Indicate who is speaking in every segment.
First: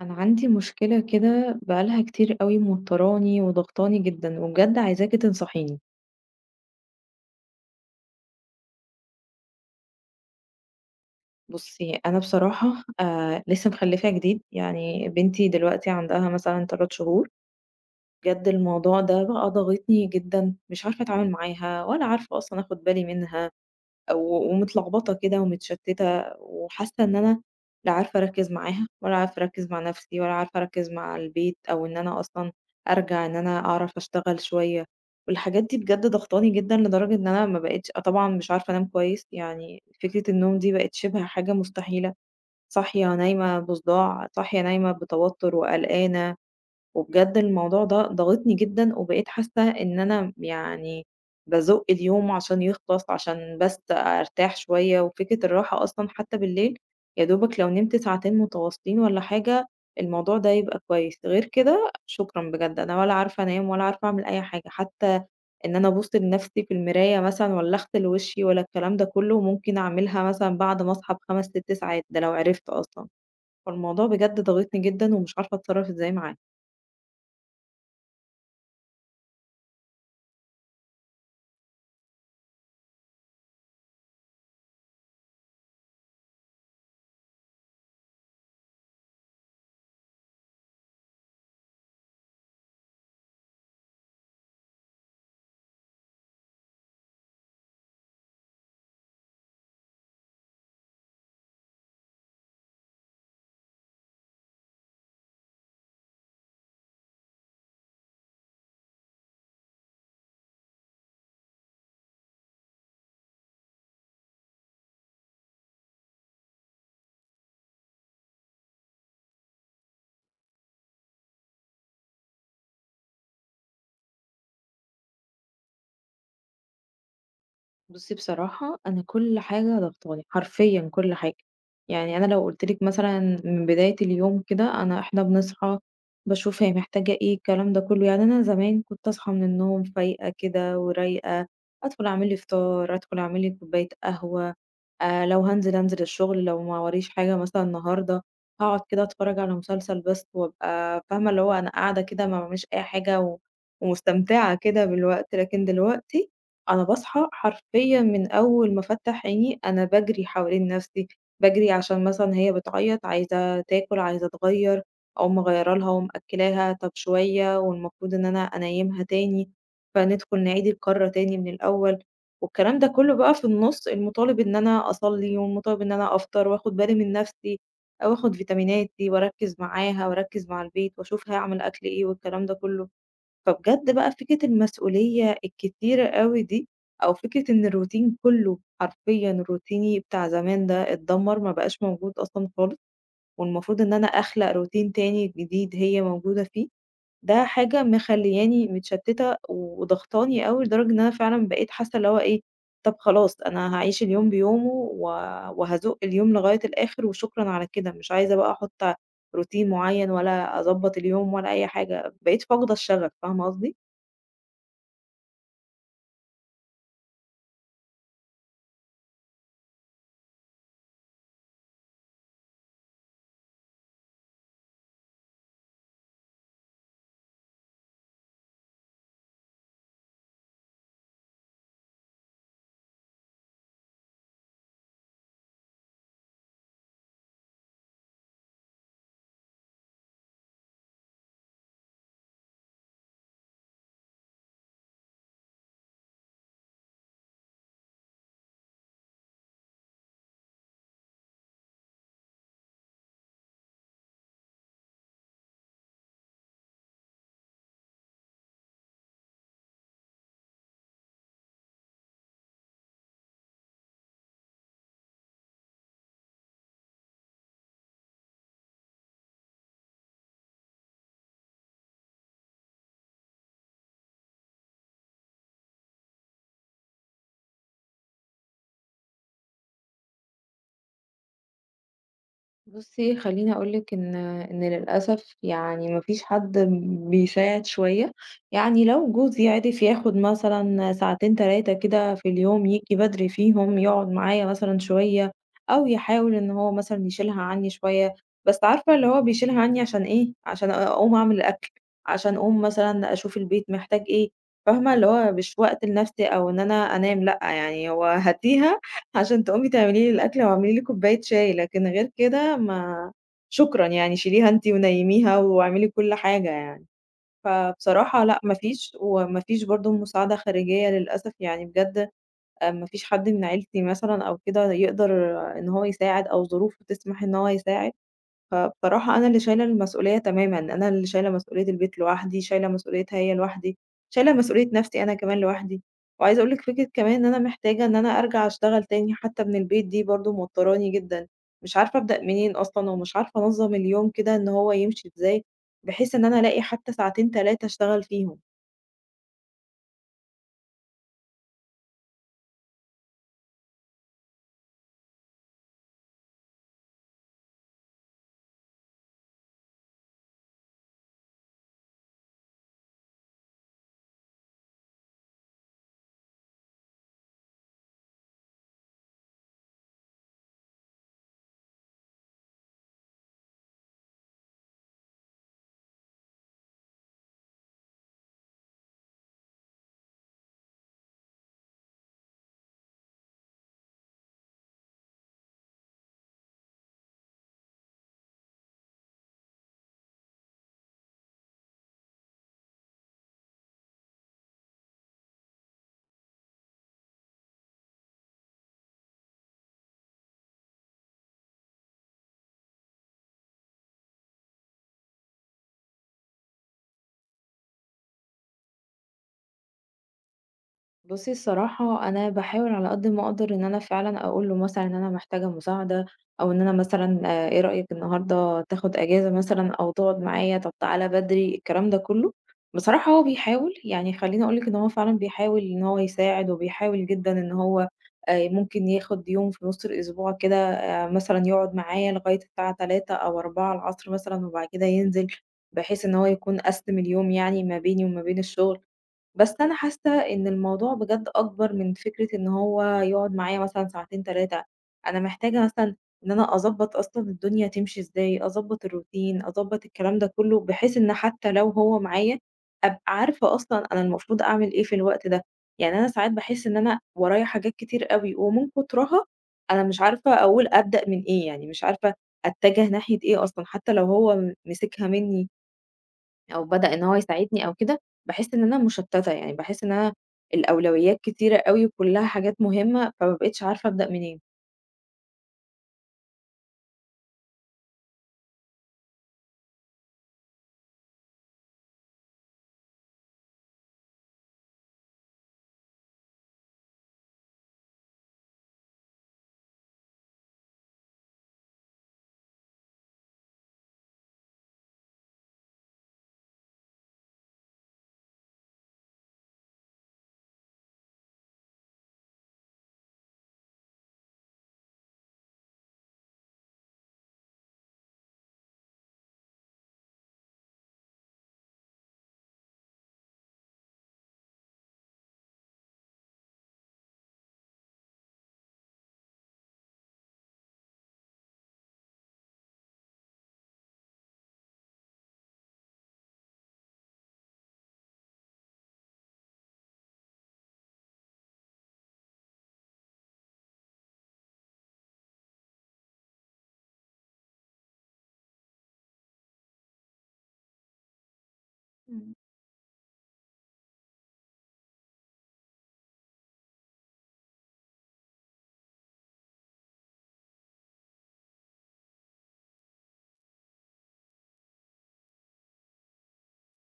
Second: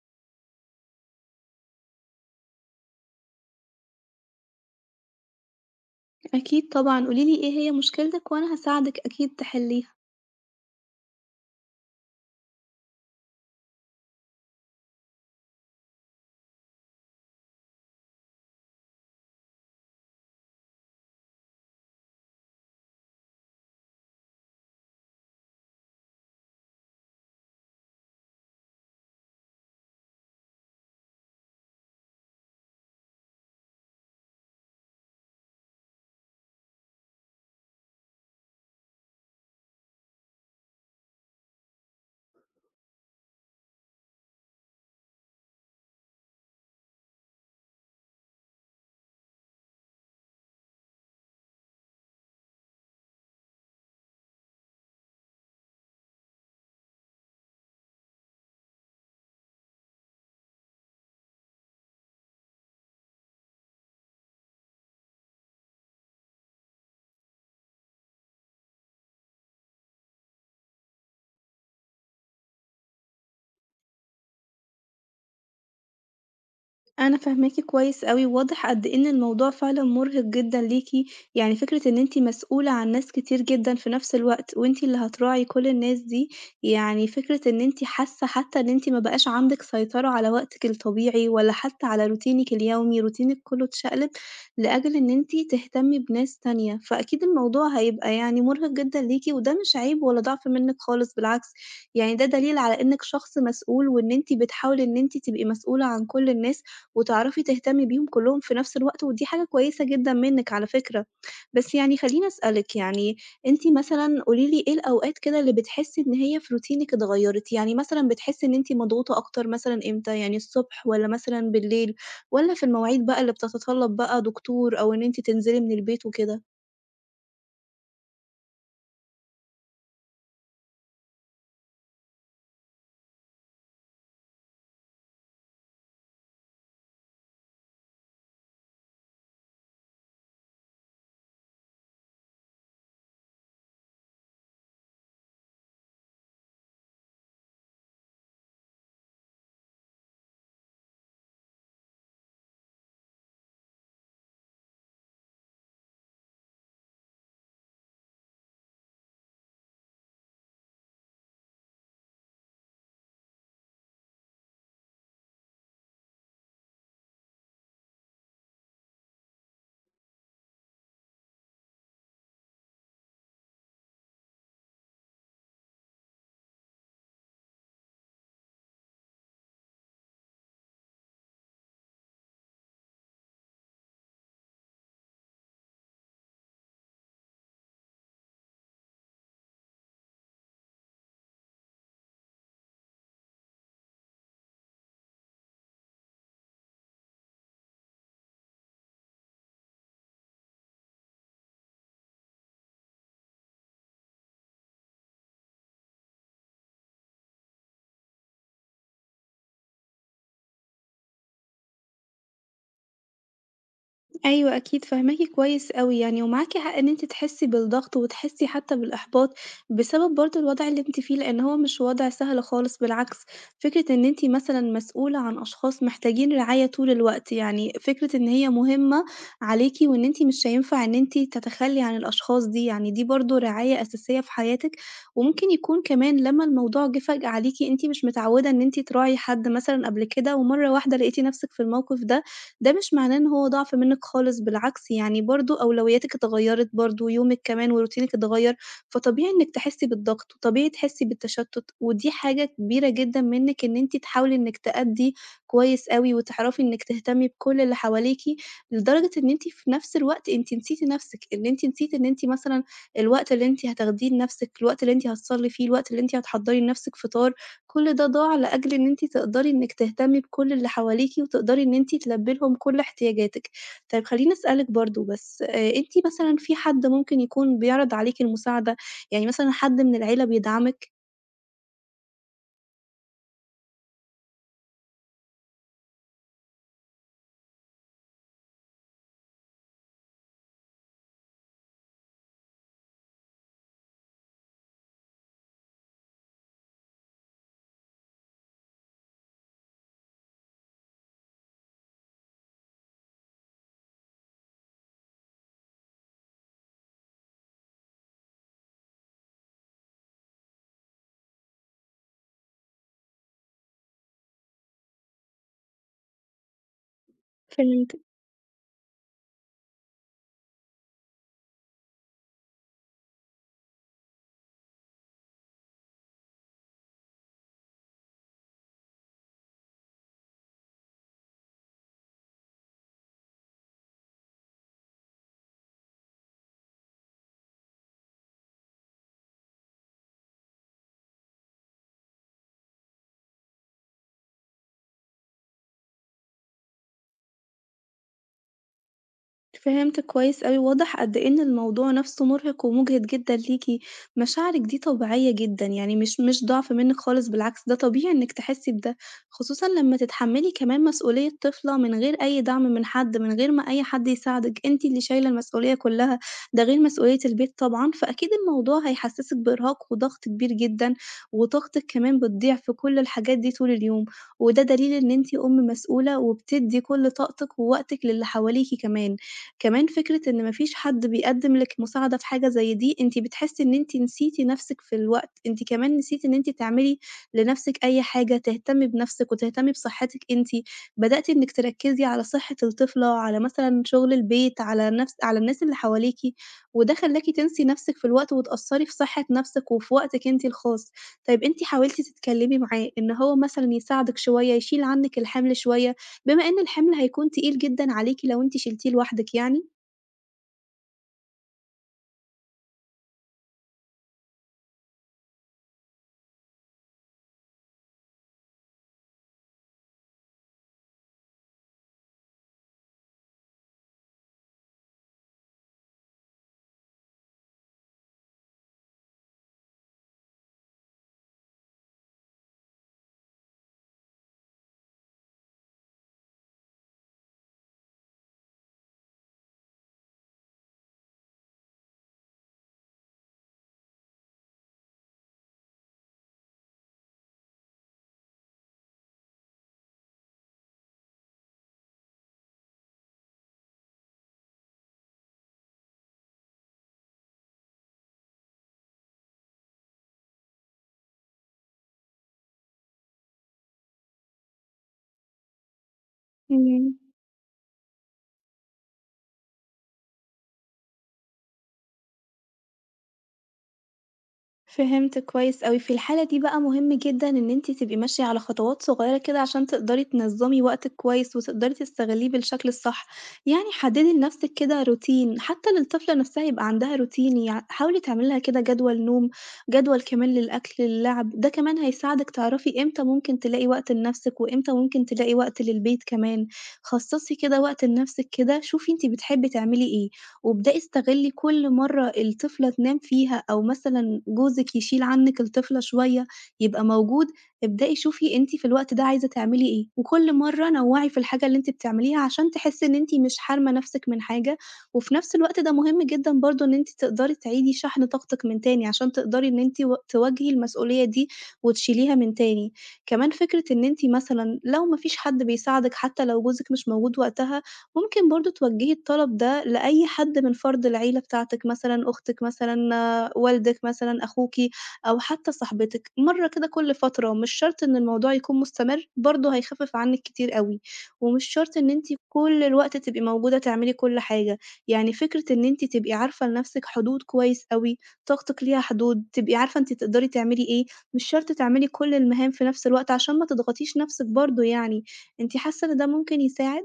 Speaker 1: أنا عندي مشكلة كده بقالها كتير قوي موتراني وضغطاني جدا وبجد عايزاكي تنصحيني.
Speaker 2: أكيد طبعًا، قولي لي إيه هي مشكلتِك وأنا هاساعدِك أكيد تحليها.
Speaker 1: بصي، أنا بصراحة آه لسه مخلفة جديد، يعني بنتي دلوقتي عندها مثلا 3 شهور. بجد الموضوع ده بقى ضاغطني جدا، مش عارفة أتعامل معاها ولا عارفة أصلا أخد بالي منها و ومتلخبطة كده ومتشتتة، وحاسة إن أنا لا عارفة أركّز معاها ولا عارفة أركّز مع نفسي ولا عارفة أركّز مع البيت، أو إن أنا أصلًا أرجع إن أنا أعرف أشتغل شوية، والحاجات دي بجد ضاغطاني جدًا لدرجة إن أنا ما بقيتش طبعًا مش عارفة أنام كويس، يعني فكرة النوم دي بقت شِبه حاجة مستحيلة، صاحية نايمة بصداع، صاحية نايمة بتوتر وقلقانة. وبجد الموضوع ده ضاغطني جدًا، وبقيت حاسة إن أنا يعني بازُق اليوم عشان يخلص، عشان بس أرتاح شوية، وفكرة الراحة أصلًا حتى بالليل يا دوبك لو نمت ساعتين متواصلين والّا حاجة، الموضوع ده يبقى كويس، غير كده شكرًا بجد، أنا ولا عارفة أنام ولا عارفة أعمل أي حاجة، حتى إن أنا أبُص لنفسي في المراية مثلًا والّا أغسل وشي والّا الكلام ده كله، ممكن أعملها مثلًا بعد ما أصحى ب5، 6 ساعات، ده لو عرفت أصلًا. فالموضوع بجد ضاغطني جدًا ومش عارفة أتصرّف إزاي معاه.
Speaker 2: أنا فاهماكِ كويس أوي، واضح قد إيه إن الموضوع فعلًا مُرهق جدًا ليكِ، يعني فكرة إن أنتِ مسؤولة عن ناس كتير جدًا في نفس الوقت، وأنتِ اللي هتراعي كل الناس دي، يعني فكرة إن أنتِ حاسة حتى إن أنتِ ما بقاش عندِك سيطرة على وقتِك الطبيعي، ولا حتى على روتينِك اليومي، روتينِك كله اتشقلب لأجل إن أنتِ تهتمي بناس تانية، فأكيد الموضوع هيبقى يعني مُرهق جدًا ليكِ، وده مش عيب ولا ضعف منِك خالص بالعكس، يعني ده دليل على إنِك شخص مسؤول، وإن أنتِ بتحاولي إن أنتِ تبقي مسؤولة عن كل الناس. وتعرفي تهتمي بيهم كلّهم في نفس الوقت، ودي حاجة كويسة جدًا منِّك على فكرة. بس يعني خلّيني أسألِك، يعني أنتِ مثلًا قولي لي إيه الأوقات كده اللي بتحسّي إن هي في روتينِك اتغيّرِت؟ يعني مثلًا بتحسّي إن أنتِ مضغوطة أكتر مثلًا إمتى، يعني الصبح والّا مثلًا بالليل والّا في المواعيد بقى اللي بتتطلّب بقى دكتور أو إن أنتِ تنزلي من البيت وكده؟
Speaker 1: بُصّي بصراحة أنا كل حاجة ضاغطاني، حرفيًا كل حاجة، يعني أنا لو قُلت لِك مثلًا من بداية اليوم كده، أنا إحنا بنصحى باشوف هي محتاجة إيه، الكلام ده كلّه. يعني أنا زمان كنت أصحى من النوم فايقة كده ورايقة، أدخل أعمل لي فطار، أدخل أعمل لي كوباية قهوة. لو هانزل، هانزل الشغل، لو ما وريش حاجة مثلًا النهارده، هاقعد كده أتفرّج على مسلسل بس وأبقى فاهمة اللي هو أنا قاعدة كده ما باعملش أي حاجة و ومستمتعة كده بالوقت، لكن دلوقتي أنا باصحى حرفيًا من أول ما أفتّح عيني، أنا باجري حوالين نَفْسي، باجري عشان مثلًا هي بتعيّط عايزة تاكل، عايزة تغيّر، أقوم مغيّرة لها ومأكّلاها، طَب شوية والمفروض إن أنا أنيّمها تاني، فندخل نعيد الكَرّة تاني من الأول. والكلام ده كله بقى في النُص المطالب إن أنا أصلّي، والمطالب إن أنا أفطر وآخُد بالي من نَفْسي، أو آخُد فيتاميناتي وأركّز معاها وأركّز مع البيت وأشوف هاعمل أكل إيه والكلام ده كله. فبجد بقى فكرة المسؤولية الكتيرة أوي دي، أو فكرة إن الروتين كله حرفيًا، روتيني بتاع زمان ده اتدمّر، ما بقاش موجود أصلًا خالص، والمفروض إن أنا أخلق روتين تاني جديد هي موجودة فيه. ده حاجة مخلّياني متشتّتة وضغطاني أوي، لدرجة إن أنا فعلًا بقيت حاسة اللي هو إيه، طَب خلاص أنا هاعيش اليوم بيومه و وهازُق اليوم لغاية الآخر وشكرًا على كده، مش عايزة بقى أحُط روتين معيّن، ولا أضبّط اليوم، ولا أي حاجة، بقيت فاقدة الشغف، فاهمة قصدي؟
Speaker 2: أيوه أكيد، فاهماكِ كويس أوي يعني، ومعاكِ حق إن أنتِ تحسّي بالضغط وتحسّي حتى بالإحباط، بسبب برضه الوضع اللي أنتِ فيه، لإن هو مش وضع سهل خالص بالعكس، فكرة إن أنتِ مثلًا مسؤولة عن أشخاص محتاجين رعاية طول الوقت، يعني فكرة إن هي مهمة عليكِ وإن أنتِ مش هينفع إن أنتِ تتخلّي عن الأشخاص دي، يعني دي برضه رعاية أساسية في حياتِك، وممكن يكون كمان لمّا الموضوع جِه فجأة عليكِ، أنتِ مش متعوّدة إن أنتِ تراعي حد مثلًا قبل كده، ومرّة واحدة لقيتِ نَفْسِك في الموقف ده، ده مش معناه إن هو ضعف منِّك خالص، بالعكس يعني برضه أولوياتِك اتغيّرت برضه، يومِك كمان وروتينِك اتغيّر، فطبيعي إنِّك تحسّي بالضغط، وطبيعي تحسّي بالتشتُّت، ودي حاجة كبيرة جدًا منِّك إن أنتِ تحاولي إنِّك تأدّي كويس أوي وتعرفي إنِّك تهتمي بكل اللي حواليكِ، لدرجة إن أنتِ في نفس الوقت أنتِ نسيتِ نفسِك، إن أنتِ نسيتِ إن أنتِ مثلًا الوقت اللي أنتِ هتاخديه لنفسِك، الوقت اللي أنتِ هتصلّي فيه، الوقت اللي أنتِ هتحضّري لنفسِك فطار، كل ده ضاع لأجل إن أنتِ تقدري إنِّك تهتمي بكل اللي حواليكِ، وتقدري إن أنتِ تلبّي لهم كل احتياجاتِك. طيب خلّيني أسألِك برضه بس، أنتِ مثلًا في حد ممكن يكون بيعرض عليكِ المساعدة؟ يعني مثلًا حد من العيلة بيدعمِك
Speaker 1: بُصّي، خلّيني أقول لِك إن للأسف يعني ما فيش حد بيساعد شوية، يعني لو جوزي عِرف ياخُد مثلًا ساعتين 3 كده في اليوم، ييجي بدري فيهم يقعد معايا مثلًا شوية، أو يحاول إن هو مثلًا يشيلها عنّي شوية، بس عارفة اللي هو بيشيلها عنّي عشان إيه، عشان أقوم أعمل الأكل، عشان أقوم مثلًا أشوف البيت محتاج إيه، فاهمة؟ اللي هو مش وقت لنَفْسي أو إن أنا أنام لأ، يعني هو هاتيها عشان تقومي تعملي لي الأكل واعملي لي كوباية شاي، لكن غير كده ما شكرًا يعني شيليها أنتِ ونيّميها واعملي كل حاجة يعني.
Speaker 2: في ال
Speaker 1: فبصراحة لأ، ما فيش، وما فيش برضه مساعدة خارجية للأسف يعني بجد. ما فيش حد من عيلتي مثلًا أو كده يقدر، آه، إن هو يساعد أو ظروفه تسمح إن هو يساعد. فبصراحة أنا اللي شايلة المسؤولية تمامًا، أنا اللي شايلة مسؤولية البيت لوحدي، شايلة مسؤوليتها هي لوحدي، شايلة مسؤولية نفْسي أنا كمان لوحدي، وعايزة أقول لِك فكرة كمان إن أنا محتاجة إن أنا أرجع أشتغل تاني حتى من البيت، دي برضه موتّراني جدًا، مش عارفة أبدأ منين أصلًا، ومش عارفة أنظّم اليوم كده إن هو يمشي إزاي، بحيث إن أنا ألاقي حتى ساعتين 3 أشتغل فيهم.
Speaker 2: فهمتِك كويس أوي، واضح قد إيه إن الموضوع نَفْسه مُرهِق ومُجهِد جدًا ليكِ، مشاعرِك دي طبيعية جدًا، يعني مش ضعف منِّك خالص بالعكس، ده طبيعي إنِّك تحسّي بده، خصوصًا لمّا تتحمّلي كمان مسؤولية طفلة من غير أي دعم من حد، من غير ما أي حد يساعدِك، أنتِ اللي شايلة المسؤولية كُلّها، ده غير مسؤولية البيت طبعًا، فأكيد الموضوع هيحسّسِك بإرهاق وضغط كبير جدًا، وطاقتِك كمان بتضيع في كل الحاجات دي طول اليوم، وده دليل إن أنتِ أم مسؤولة وبتدّي كل طاقتِك ووقتِك للي حواليكِ كمان. كمان فكرة إن ما فيش حد بيقدّم لِك مساعدة في حاجة زي دي، أنتِ بتحسّي إن أنتِ نسيتِ نَفْسِك في الوقت، أنتِ كمان نسيتِ إن أنتِ تعملي لنَفْسِك أي حاجة، تهتمي بنَفْسِك وتهتمي بصحتِك أنتِ، بدأتِ إنِّك تركّزي على صحة الطفلة، على مثلًا شُغل البيت، على نَفْس على الناس اللي حواليكِ، وده خلّاكِ تنسي نَفْسِك في الوقت وتأثّري في صحة نَفْسِك وفي وقتِك أنتِ الخاص. طيب أنتِ حاولتِ تتكلّمي معاه إن هو مثلًا يساعدِك شوية، يشيل عنِّك الحمل شوية؟ بما إن الحِمل هيكون تقيل جدًا عليكِ لو أنتِ شِلتيه لوحدِك يعني.
Speaker 1: بُصّي الصراحة، أنا باحاول على قد ما أقدر إن أنا فعلًا أقول له مثلًا إن أنا محتاجة مساعدة، أو إن أنا مثلًا إيه رأيك النهارده تاخد إجازة مثلًا أو تقعد معايا، طب تعالَ بدري، الكلام ده كلّه. بصراحة هو بيحاول، يعني خلّيني أقول لِك إن هو فعلًا بيحاول إن هو يساعد، وبيحاول جدًا إن هو ممكن ياخد يوم في نُص الأسبوع كده، مثلًا يقعد معايا لغاية الساعة 15:00 أو 16:00 مثلًا وبعد كده ينزل، بحيث إن هو يكون قسِّم اليوم يعني ما بيني وما بين الشغل. بس أنا حاسة إن الموضوع بجد أكبر من فكرة إن هو يقعد معايا مثلًا ساعتين 3، أنا محتاجة مثلًا إن أنا أضبّط أصلًا الدنيا تمشي إزاي، أضبّط الروتين، أضبّط الكلام ده كلّه، بحيث إن حتى لو هو معايا أبقى عارفة أصلًا أنا المفروض أعمل إيه في الوقت ده، يعني أنا ساعات باحس إن أنا ورايا حاجات كتير أوي ومن كترها أنا مش عارفة أقول أبدأ من إيه، يعني مش عارفة أتجه ناحية إيه أصلًا، حتى لو هو مسكها منّي. أو
Speaker 2: إمم،
Speaker 1: بدأ إن هو يساعدني أو كده، باحس إن أنا مشتتة، يعني باحس إن أنا الأولويات كتيرة أوي وكلها حاجات مهمة، فما بقيتش عارفة أبدأ منين.
Speaker 2: فهمت كويس أوي، في الحالة دي بقى مهم جدًا إن أنتِ تبقي ماشية على خطوات صغيّرة كده عشان تقدري تنظّمي وقتِك كويس، وتقدري تستغلّيه بالشكل الصح، يعني حدّدي لنَفْسِك كده روتين، حتى للطفلة نَفْسها يبقى عندها روتين، حاولي تعملي لها كده جدول نوم، جدول كمان للأكل، للعب، ده كمان هيساعدِك تعرفي إمتى ممكن تلاقي وقت لنَفْسِك، وإمتى ممكن تلاقي وقت للبيت كمان، خصّصي كده وقت لنَفْسِك كده، شوفي أنتِ بتحبّي تعملي إيه. وابدئي استغلّي كل مرّة الطفلة تنام فيها أو مثلًا جوزِك يشيل عنِّك الطفلة شوية، يبقى موجود، ابدئي شوفي أنتِ في الوقت ده عايزة تعملي إيه، وكل مرّة نوّعي في الحاجة اللي أنتِ بتعمليها عشان تحسّي إن أنتِ مش حارمة نَفْسِك من حاجة، وفي نَفْس الوقت ده مهم جدًا برضه إن أنتِ تقدري تعيدي شحن طاقتِك من تاني عشان تقدري إن أنتِ و تواجهي المسؤولية دي وتشيليها من تاني. كمان فكرة إن أنتِ مثلًا لو ما فيش حد بيساعدِك حتى لو جوزِك مش موجود وقتها ممكن برضه توجّهي الطلب ده لأي حد من فرد العيلة بتاعتِك مثلًا، أختِك مثلًا، آه، والدِك مثلًا، أخوكِ أو حتى صاحبتِك، مرّة كده كل فترة، مش شرط إن الموضوع يكون مستمر، برضه هيخفِّف عنِّك كتير أوي، ومش شرط إن أنتِ
Speaker 1: إمم.
Speaker 2: كل الوقت تبقي موجودة تعملي كل حاجة، يعني فكرة إن أنتِ تبقي عارفة لنَفْسِك حدود كويس أوي، طاقتِك ليها حدود، تبقي عارفة أنتِ تقدري تعملي إيه، مش شرط تعملي كل المهام في نَفْس الوقت عشان ما تضغطيش نَفْسِك برضه يعني، أنتِ حاسة إن ده ممكن يساعد؟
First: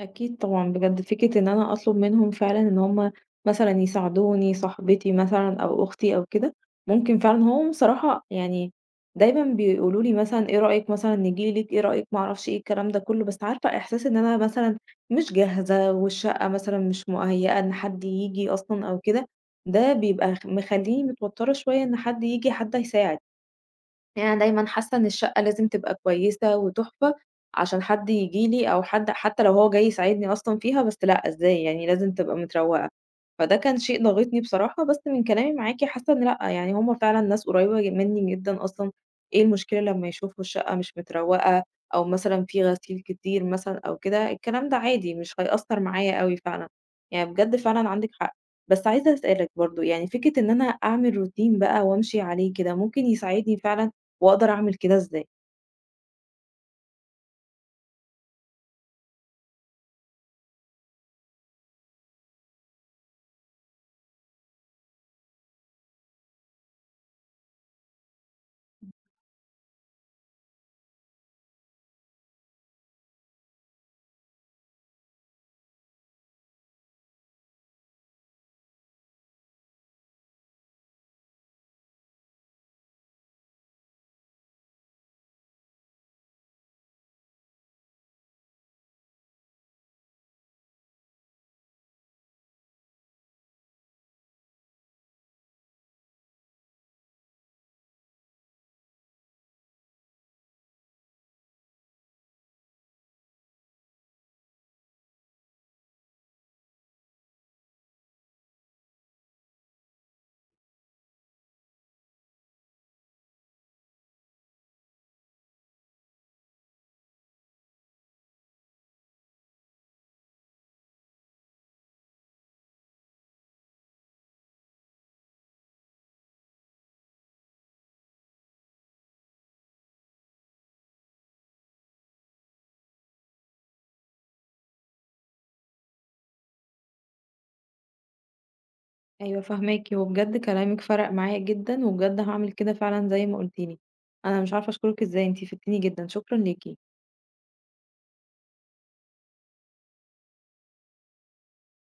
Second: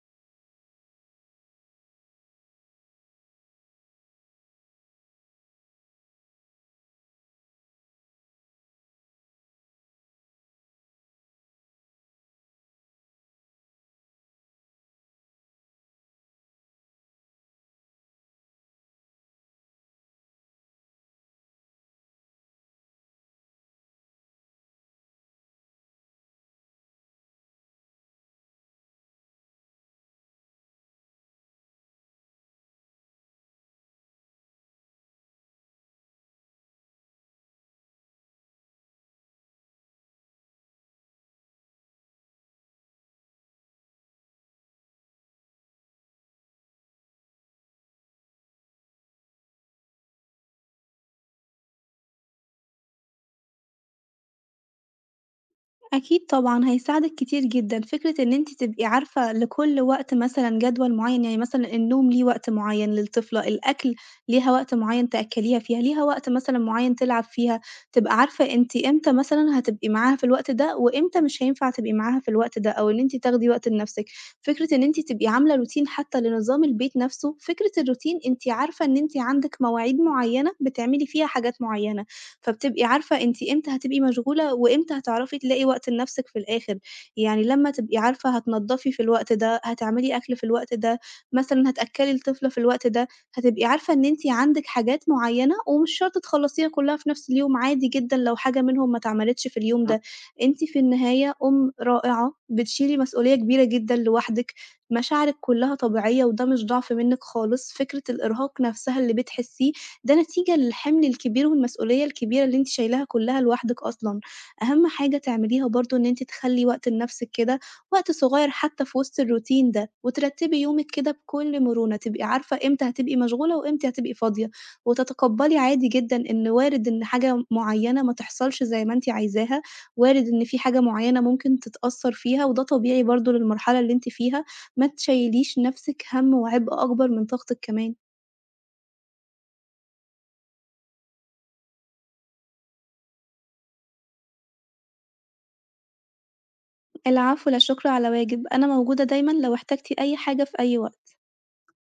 Speaker 1: أكيد طبعًا، بجد فكرة إن أنا أطلب منهم فعلًا إن هم مثلًا يساعدوني، صاحبتي مثلًا أو أختي أو كده، ممكن فعلًا هم بصراحة يعني دايمًا بيقولوا لي مثلًا إيه رأيك مثلًا نيجي لِك، إيه رأيك ما أعرفش إيه، الكلام ده كله، بس عارفة إحساس إن أنا مثلًا مش جاهزة والشقة مثلًا مش مُهيأة إن حد ييجي أصلًا أو كده، ده بيبقى مخلّيني متوترة شوية إن حد ييجي، حد هيساعد. يعني أنا دايمًا حاسة إن الشقة لازم تبقى كويسة وتُحفة، عشان حد ييجي لي أو حد حتى لو هو جاي يساعدني أصلًا فيها، بس لأ إزاي، يعني لازم تبقى متروّقة، فده كان شيء ضاغطني بصراحة، بس من كلامي معاكِ حاسة إن لأ، يعني هُم فعلًا ناس قريبة منّي جدًا أصلًا، إيه المشكلة لمّا يشوفوا الشقة مش متروّقة أو مثلًا في غسيل كتير مثلًا أو كده، الكلام ده عادي مش هيأثّر معايا أوي فعلًا، يعني بجد فعلًا عندِك حق. بس عايزة أسألِك برضه، يعني فكرة إن أنا أعمل روتين بقى وأمشي عليه كده، ممكن يساعدني فعلًا، وأقدر أعمل كده إزاي؟
Speaker 2: أكيد طبعًا هيساعدِك كتير جدًا، فكرة إن أنتِ تبقي عارفة لكل وقت مثلًا جدول معين، يعني مثلًا النوم ليه وقت معين للطفلة، الأكل ليها وقت معين تأكليها فيها، ليها وقت مثلًا معين تلعب فيها، تبقى عارفة أنتِ إمتى مثلًا هتبقي معاها في الوقت ده، وإمتى مش هينفع تبقي معاها في الوقت ده، أو إن أنتِ تاخدي وقت لنفسِك. فكرة إن أنتِ تبقي عاملة روتين حتى لنظام البيت نفسه، فكرة الروتين أنتِ عارفة إن أنتِ عندِك مواعيد معينة بتعملي فيها حاجات معينة. فبتبقي عارفة أنتِ إمتى هتبقي مشغولة، وإمتى هتعرفي تلاقي وقت لنفسِك في الآخر، يعني لمّا تبقي عارفة هتنضّفي في الوقت ده، هتعملي أكل في الوقت ده، مثلًا هتأكّلي الطفل في الوقت ده، هتبقي عارفة إن أنتِ عندِك حاجات معيّنة ومش شرط تخلّصيها كلّها في نفس اليوم، عادي جدًا لو حاجة منهم ما اتعملتش في اليوم آه. ده، أنتِ في النهاية أم رائعة، بتشيلي مسؤولية كبيرة جدًا لوحدِك، مشاعرِك كلّها طبيعية وده مش ضعف منِّك خالص، فكرة الإرهاق نفسها اللي بتحسّيه ده نتيجة للحِمل الكبير والمسؤولية الكبيرة اللي أنتِ شايلاها كلّها لوحدِك أصلًا. أهم حاجة تعمليها برضه إن أنتِ تخلّي وقت لنَفْسِك كده، وقت صغير حتى في وسط الروتين ده، وترتّبي يومِك كده بكل مرونة، تبقي عارفة إمتى هتبقي مشغولة وإمتى هتبقي فاضية، وتتقبّلي عادي جدًا إن وارد إن حاجة معيّنة ما تحصلش زي ما أنتِ عايزاها، وارد إن في حاجة معيّنة ممكن تتأثّر فيها، وده طبيعي برضه للمرحلة اللي أنتِ فيها، ما تشيّليش نَفْسِك هَم وعبء أكبر من طاقتِك كمان.
Speaker 1: أيوه فاهماكِ، وبجد كلامِك فرق معايا جدًا، وبجد هاعمل كده فعلًا زي ما قُلتِ لي. أنا مش عارفة أشكرِك إزاي، أنتِ فدتيني جدًا، شكرًا ليكِ.
Speaker 2: العفو، لا شكر على واجب، أنا موجودة دايمًا لو احتجتِ أي حاجة في أي وقت.